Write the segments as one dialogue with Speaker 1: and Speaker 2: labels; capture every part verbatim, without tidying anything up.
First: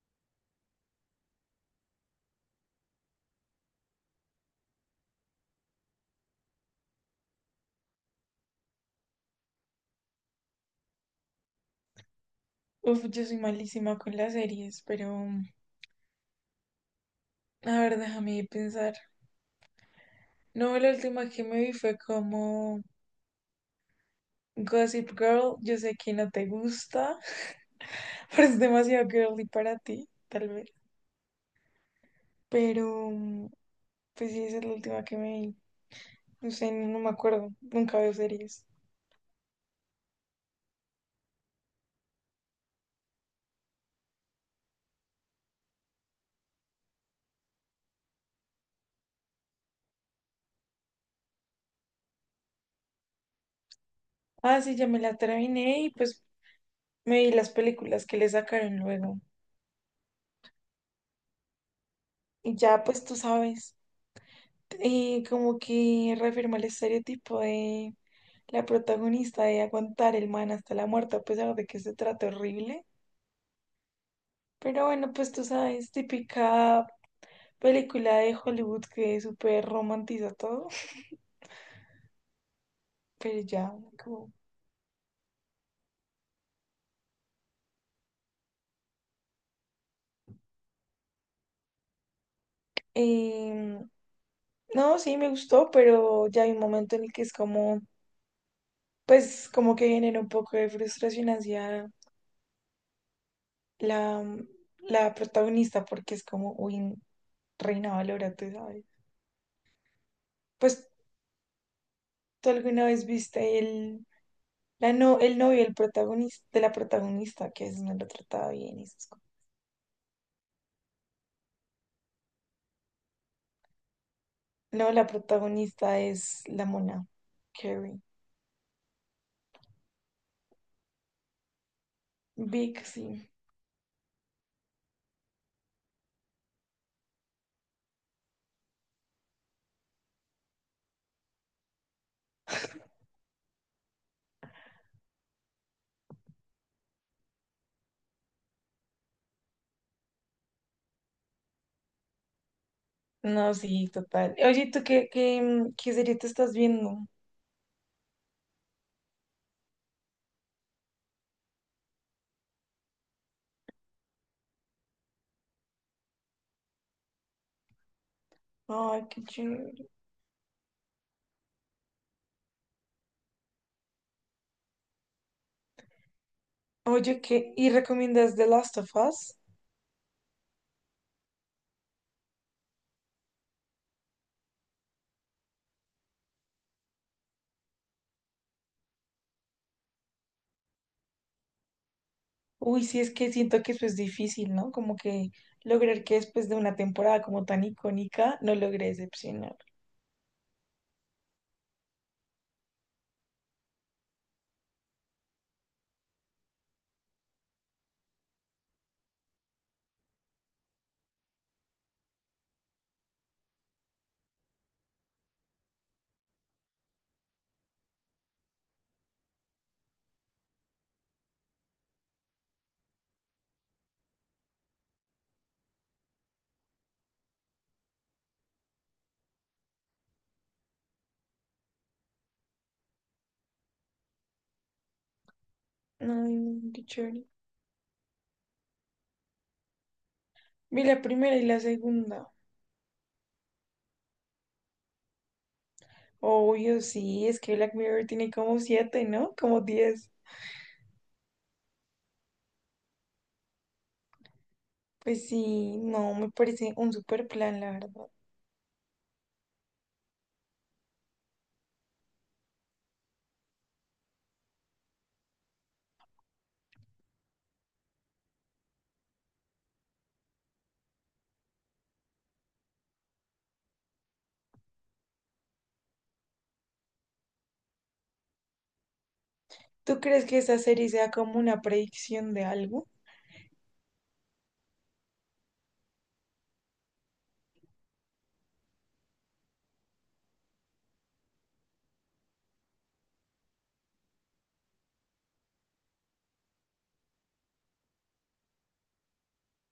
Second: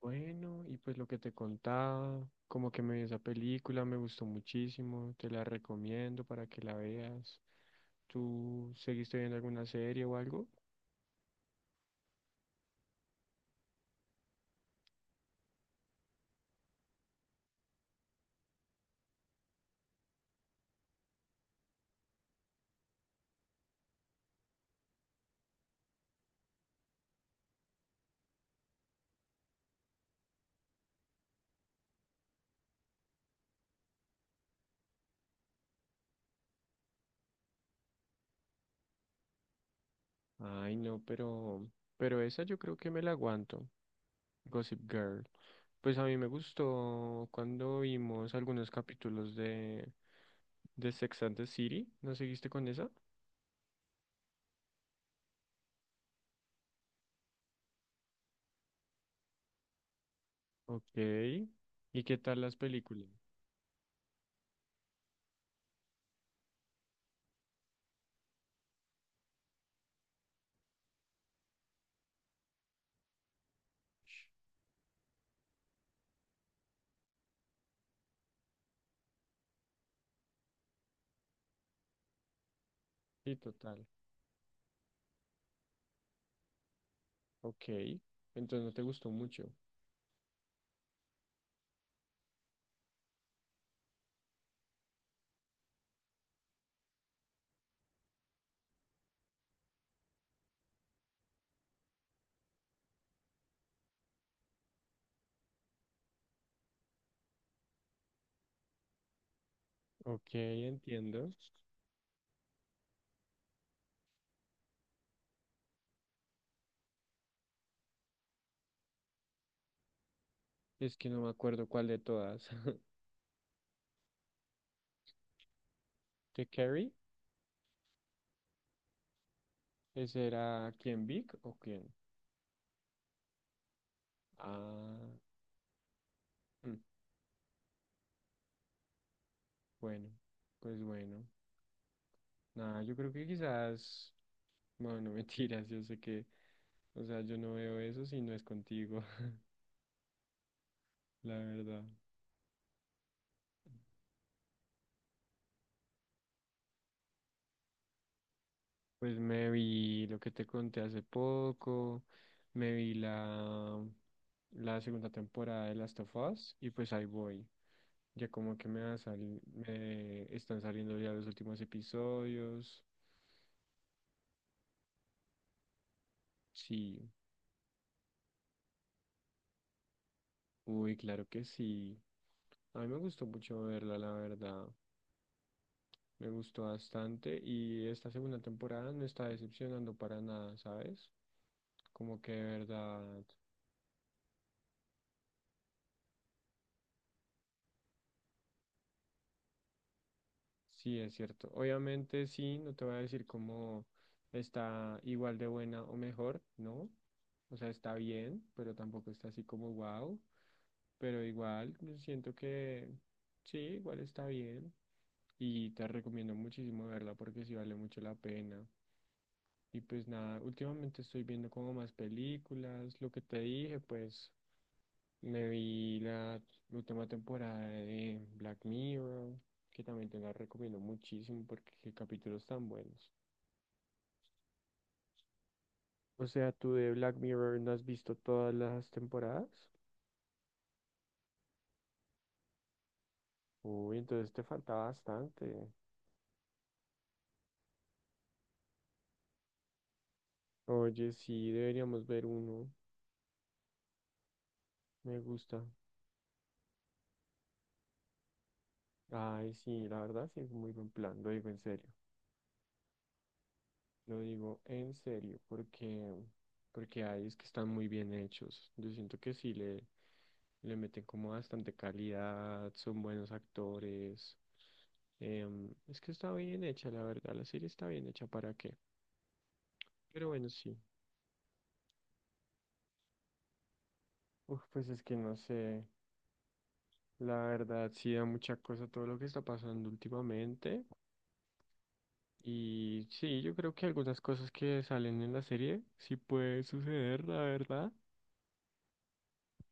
Speaker 1: Bueno, y pues lo que te contaba, como que me vi esa película, me gustó muchísimo, te la recomiendo para que la veas. ¿Tú seguiste viendo alguna serie o algo?
Speaker 2: Uf, yo soy malísima con las series, pero a ver, déjame pensar. No, la última que me vi fue como Gossip Girl. Yo sé que no te gusta, pero es demasiado girly para ti, tal vez. Pero, pues sí, esa es la última que me vi. No sé, no no me acuerdo. Nunca veo series.
Speaker 1: Ay, no, pero, pero esa yo creo que me la aguanto, Gossip Girl. Pues a mí me gustó cuando vimos algunos capítulos de, de Sex and the City, ¿no seguiste con esa?
Speaker 2: Ah, sí, ya me la terminé y pues me vi las películas que le sacaron luego.
Speaker 1: Ok, ¿y qué tal las
Speaker 2: Y ya, pues
Speaker 1: películas?
Speaker 2: tú sabes. Eh, como que reafirma el estereotipo de la protagonista de aguantar el man hasta la muerte, a pesar de que se trata horrible. Pero bueno, pues tú sabes, típica película de Hollywood que súper romantiza todo.
Speaker 1: Sí,
Speaker 2: Pero ya,
Speaker 1: total,
Speaker 2: como...
Speaker 1: ok, entonces no te gustó mucho.
Speaker 2: em, no, sí, me gustó, pero ya hay un momento en el que es como, pues como que genera un poco de frustración hacia la, la protagonista, porque es como, uy, reina valora, tú sabes.
Speaker 1: Ok,
Speaker 2: Pues,
Speaker 1: entiendo.
Speaker 2: ¿tú alguna vez viste el, la no, el novio el protagonista, de la protagonista, que a veces no lo trataba bien y esas cosas?
Speaker 1: Es que no me acuerdo cuál de todas.
Speaker 2: No, la protagonista es
Speaker 1: ¿De
Speaker 2: la
Speaker 1: carry?
Speaker 2: mona, Carrie.
Speaker 1: ¿Ese era quién, Vic o quién?
Speaker 2: Vic, sí.
Speaker 1: Ah, mm, bueno, pues bueno. Nada, yo creo que quizás, bueno, no mentiras, yo sé que, o sea, yo no veo eso si no es contigo, la verdad.
Speaker 2: No, sí, total. Oye, ¿tú qué, qué, mm, qué serie te estás viendo?
Speaker 1: Pues me vi lo que te conté hace poco, me vi la, la segunda temporada de Last of Us y pues ahí voy. Ya como que me, va a
Speaker 2: Ay, qué
Speaker 1: sali-
Speaker 2: chévere.
Speaker 1: me están saliendo ya los últimos episodios. Sí,
Speaker 2: Oye, ¿qué? ¿Y recomiendas The Last of Us?
Speaker 1: uy, claro que sí. A mí me gustó mucho verla, la verdad. Me gustó bastante y esta segunda temporada no está decepcionando para nada, ¿sabes? Como que de
Speaker 2: Uy, sí, es
Speaker 1: verdad,
Speaker 2: que siento que eso es difícil, ¿no? Como que lograr que después de una temporada como tan icónica, no logre decepcionar.
Speaker 1: sí es cierto. Obviamente sí, no te voy a decir cómo está igual de buena o mejor, ¿no? O sea, está bien, pero tampoco está así como wow. Pero igual, yo siento que sí, igual está bien. Y te recomiendo muchísimo verla porque sí vale mucho la pena. Y pues nada, últimamente estoy viendo como más películas. Lo que te dije, pues me vi la última temporada de Black Mirror, que también te la recomiendo muchísimo porque qué capítulos tan buenos. O
Speaker 2: Ay,
Speaker 1: sea,
Speaker 2: no,
Speaker 1: ¿tú
Speaker 2: qué
Speaker 1: de Black
Speaker 2: chévere.
Speaker 1: Mirror no has visto todas las temporadas?
Speaker 2: Vi la primera y la segunda.
Speaker 1: Uy, entonces te falta bastante.
Speaker 2: Obvio, sí, es que Black Mirror tiene como siete, ¿no? Como diez.
Speaker 1: Oye, sí, deberíamos ver uno. Me
Speaker 2: Pues
Speaker 1: gusta.
Speaker 2: sí, no, me parece un super plan, la verdad.
Speaker 1: Ay, sí, la verdad sí es muy buen plan, lo digo en serio. Lo digo en serio, porque, porque hay es que están muy bien hechos. Yo siento que sí le, le meten como bastante calidad, son buenos actores. Em, es que está bien hecha, la verdad. La serie está bien hecha, ¿para qué?
Speaker 2: ¿Tú crees
Speaker 1: Pero
Speaker 2: que
Speaker 1: bueno,
Speaker 2: esa
Speaker 1: sí.
Speaker 2: serie sea como una predicción de algo?
Speaker 1: Uf, pues es que no sé. La verdad, sí da mucha cosa todo lo que está pasando últimamente. Y sí, yo creo que algunas cosas que salen en la serie sí puede suceder, la verdad.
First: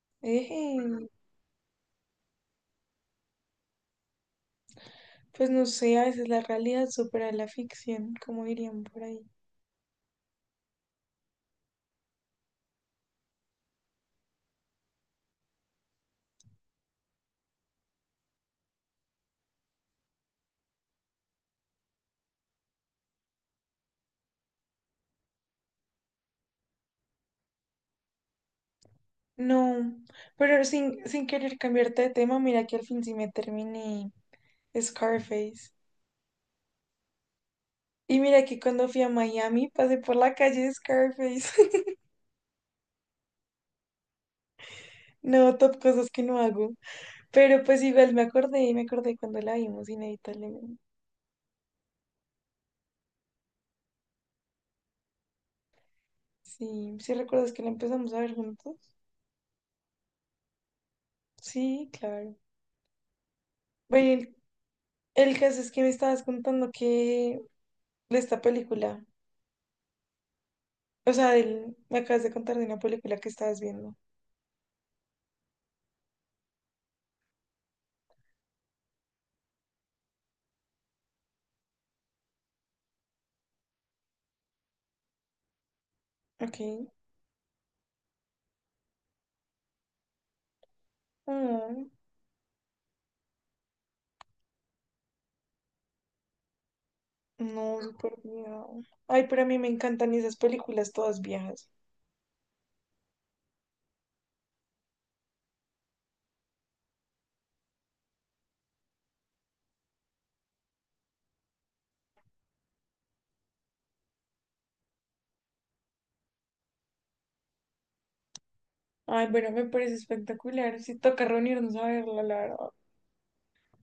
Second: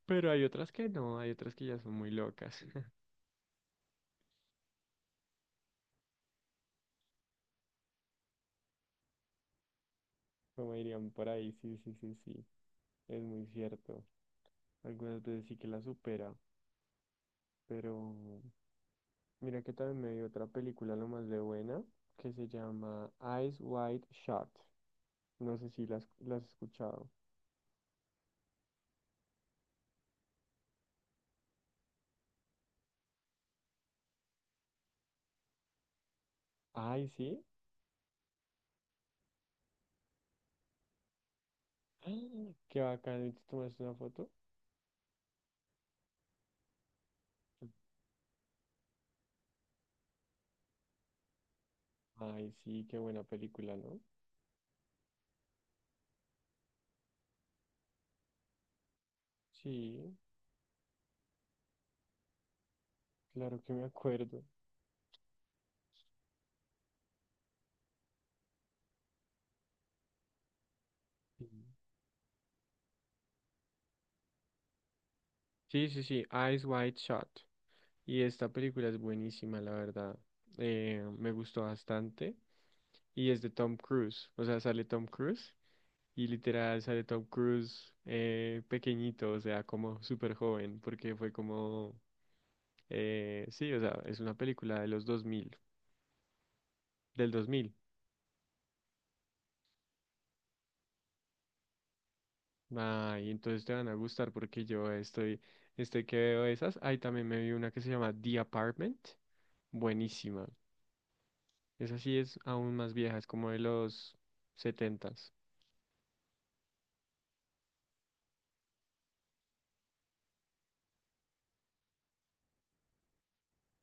Speaker 1: Pero hay otras que
Speaker 2: eh
Speaker 1: no, hay otras que ya son muy locas.
Speaker 2: Pues no sé, a veces la realidad supera la ficción, como dirían por ahí.
Speaker 1: Como dirían por ahí, sí, sí, sí, sí. Es muy cierto. Algunas veces sí que la supera. Pero mira que también me vi otra película lo más de buena que se llama Eyes Wide Shut. No sé si la has, la has escuchado.
Speaker 2: No, pero sin, sin querer cambiarte de tema, mira que al fin sí me terminé Scarface.
Speaker 1: Ay, sí.
Speaker 2: Y mira que cuando fui a Miami pasé por la calle de Scarface.
Speaker 1: ¡Ah! Qué bacán. ¿Y ¿Te tomaste una foto?
Speaker 2: No, top cosas que no hago. Pero pues igual me acordé y me acordé cuando la vimos, inevitablemente.
Speaker 1: Ay, sí, qué buena película, ¿no?
Speaker 2: Sí, ¿sí recuerdas que la empezamos a ver juntos?
Speaker 1: Sí,
Speaker 2: Sí, claro.
Speaker 1: claro que me
Speaker 2: Bueno,
Speaker 1: acuerdo.
Speaker 2: el, el caso es que me estabas contando que de esta película. O sea,
Speaker 1: Sí,
Speaker 2: del- me acabas de contar de una película que estabas viendo.
Speaker 1: sí, sí, sí, Eyes Wide Shut. Y esta película es buenísima, la verdad. Eh, me gustó bastante. Y es de Tom Cruise. O sea, sale Tom Cruise. Y literal
Speaker 2: Ok.
Speaker 1: sale Tom Cruise eh, pequeñito, o sea, como súper joven. Porque fue
Speaker 2: Mm,
Speaker 1: como... eh, sí, o sea, es una película de los dos mil. Del dos mil.
Speaker 2: no, súper viejo. Ay, pero a mí me encantan esas películas todas viejas.
Speaker 1: Ay, entonces te van a gustar porque yo estoy... Estoy que veo esas. Ahí también me vi una que se llama The Apartment. Buenísima. Esa sí es aún más vieja, es como de los setenta.
Speaker 2: Ay, bueno, me parece espectacular. Sí, toca reunirnos a verla, la verdad.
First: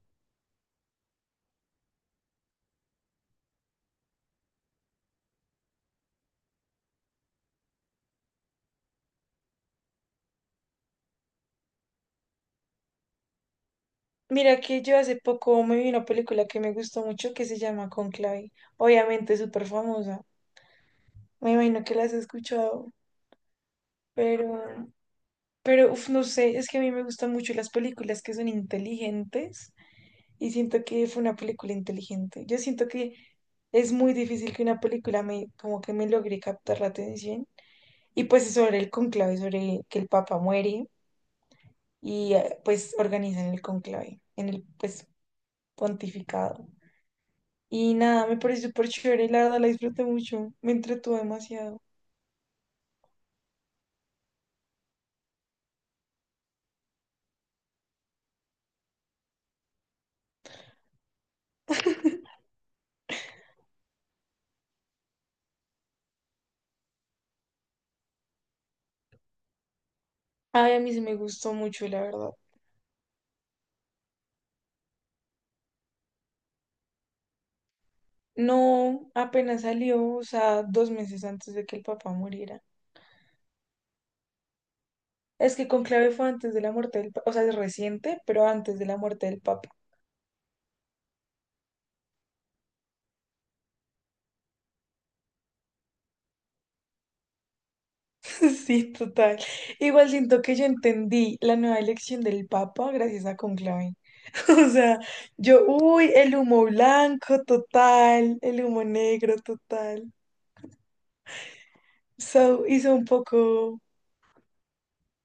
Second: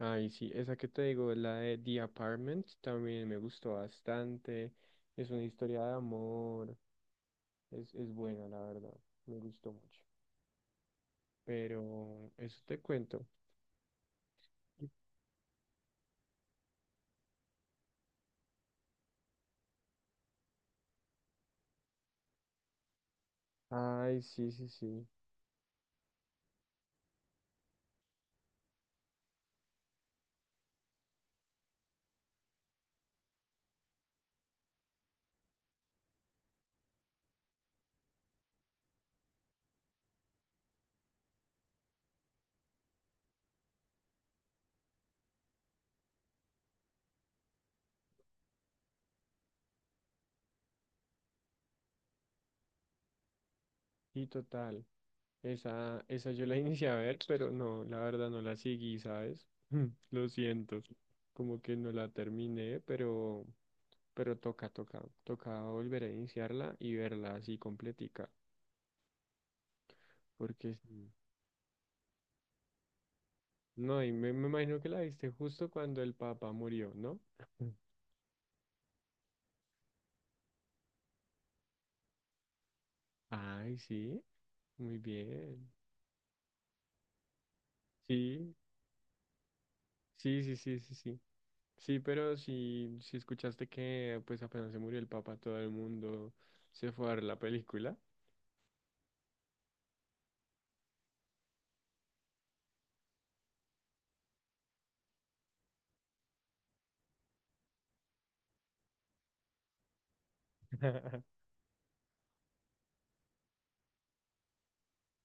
Speaker 1: Ay, sí, esa que te digo, la de The Apartment, también me gustó bastante. Es una historia de amor, es, es buena, la verdad, me gustó mucho. Pero eso te cuento.
Speaker 2: Mira que yo hace poco me vi una película que me gustó mucho que se llama Conclave. Obviamente es súper famosa. Me imagino que la has escuchado,
Speaker 1: Ay, sí, sí,
Speaker 2: pero,
Speaker 1: sí.
Speaker 2: pero, uf, no sé, es que a mí me gustan mucho las películas que son inteligentes y siento que fue una película inteligente. Yo siento que es muy difícil que una película me, como que me logre captar la atención. Y pues es sobre el conclave, sobre que el Papa muere y eh, pues organizan el conclave, en el pues pontificado. Y nada, me pareció súper chévere, la verdad la disfruté mucho, me entretuvo demasiado.
Speaker 1: Y total, esa, esa yo la inicié a ver, pero no, la verdad no la seguí, ¿sabes? Lo siento, como que no la terminé, pero, pero toca, toca, toca volver a iniciarla y verla así completica,
Speaker 2: Ay,
Speaker 1: porque
Speaker 2: a mí se
Speaker 1: sí.
Speaker 2: me gustó mucho, la verdad.
Speaker 1: No, y me, me imagino que la viste justo cuando el papá murió, ¿no?
Speaker 2: No, apenas salió, o sea, dos meses antes de que el papá muriera.
Speaker 1: Ay, sí, muy
Speaker 2: Es que
Speaker 1: bien.
Speaker 2: Conclave fue antes de la muerte del Papa, o sea, es reciente, pero
Speaker 1: Sí,
Speaker 2: antes de la muerte del Papa.
Speaker 1: sí, sí, sí, sí, sí. Sí, pero si si escuchaste que pues apenas se murió el papá, todo el mundo se fue a ver la película.
Speaker 2: Sí, total. Igual siento que yo entendí la nueva elección del Papa gracias a Conclave. O sea, yo, uy, el humo blanco total, el humo negro total. So, hizo un poco,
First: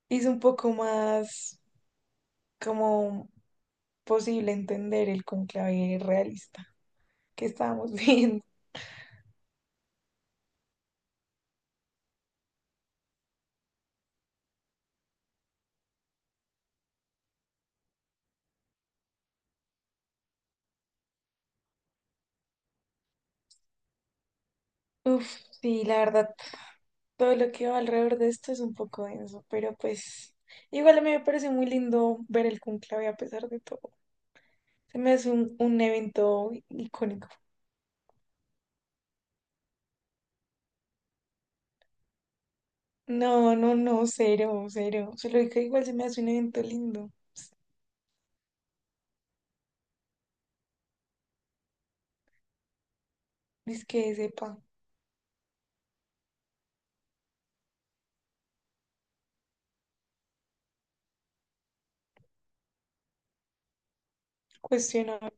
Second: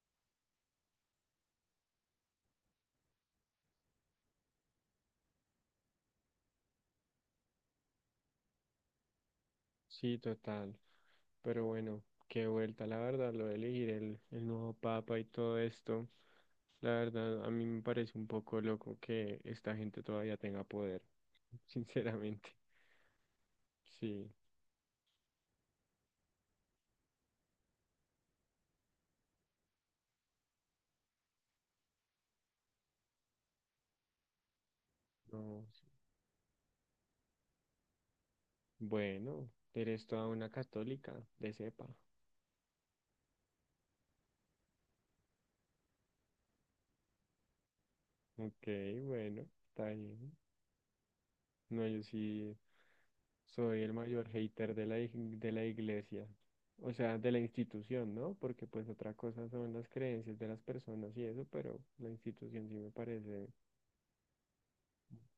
Speaker 2: hizo un poco más como posible entender el conclave realista que estábamos viendo.
Speaker 1: Sí, total. Pero bueno, qué vuelta, la verdad, lo de elegir el, el nuevo papa y todo esto. La verdad, a mí me parece un poco loco que esta gente todavía tenga poder, sinceramente. Sí,
Speaker 2: Uf, sí, la verdad, todo lo que va alrededor de esto es un poco denso, pero pues igual a mí me parece muy lindo ver el conclave a pesar de todo. Se me hace un,
Speaker 1: no.
Speaker 2: un evento icónico.
Speaker 1: Bueno, eres toda una católica, de cepa.
Speaker 2: No, no, no, cero, cero. Solo que igual se me hace un evento lindo.
Speaker 1: Ok, bueno, está bien. No, yo sí soy
Speaker 2: Es
Speaker 1: el
Speaker 2: que
Speaker 1: mayor
Speaker 2: sepa,
Speaker 1: hater de la, ig- de la iglesia, o sea, de la institución, ¿no? Porque pues otra cosa son las creencias de las personas y eso, pero la institución sí me parece
Speaker 2: cuestionar.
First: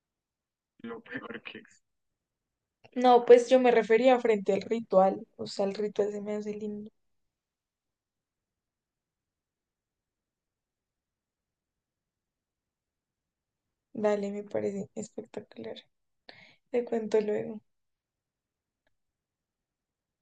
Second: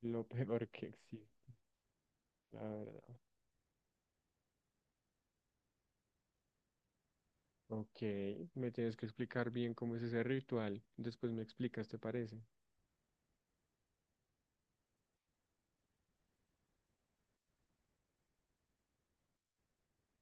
Speaker 1: lo peor que existe, la verdad.
Speaker 2: No, pues yo me refería frente al ritual. O sea, el ritual se me hace lindo.
Speaker 1: Ok, me tienes que explicar bien cómo es ese ritual. Después me explicas, ¿te parece?
Speaker 2: Dale, me parece espectacular. Te cuento luego.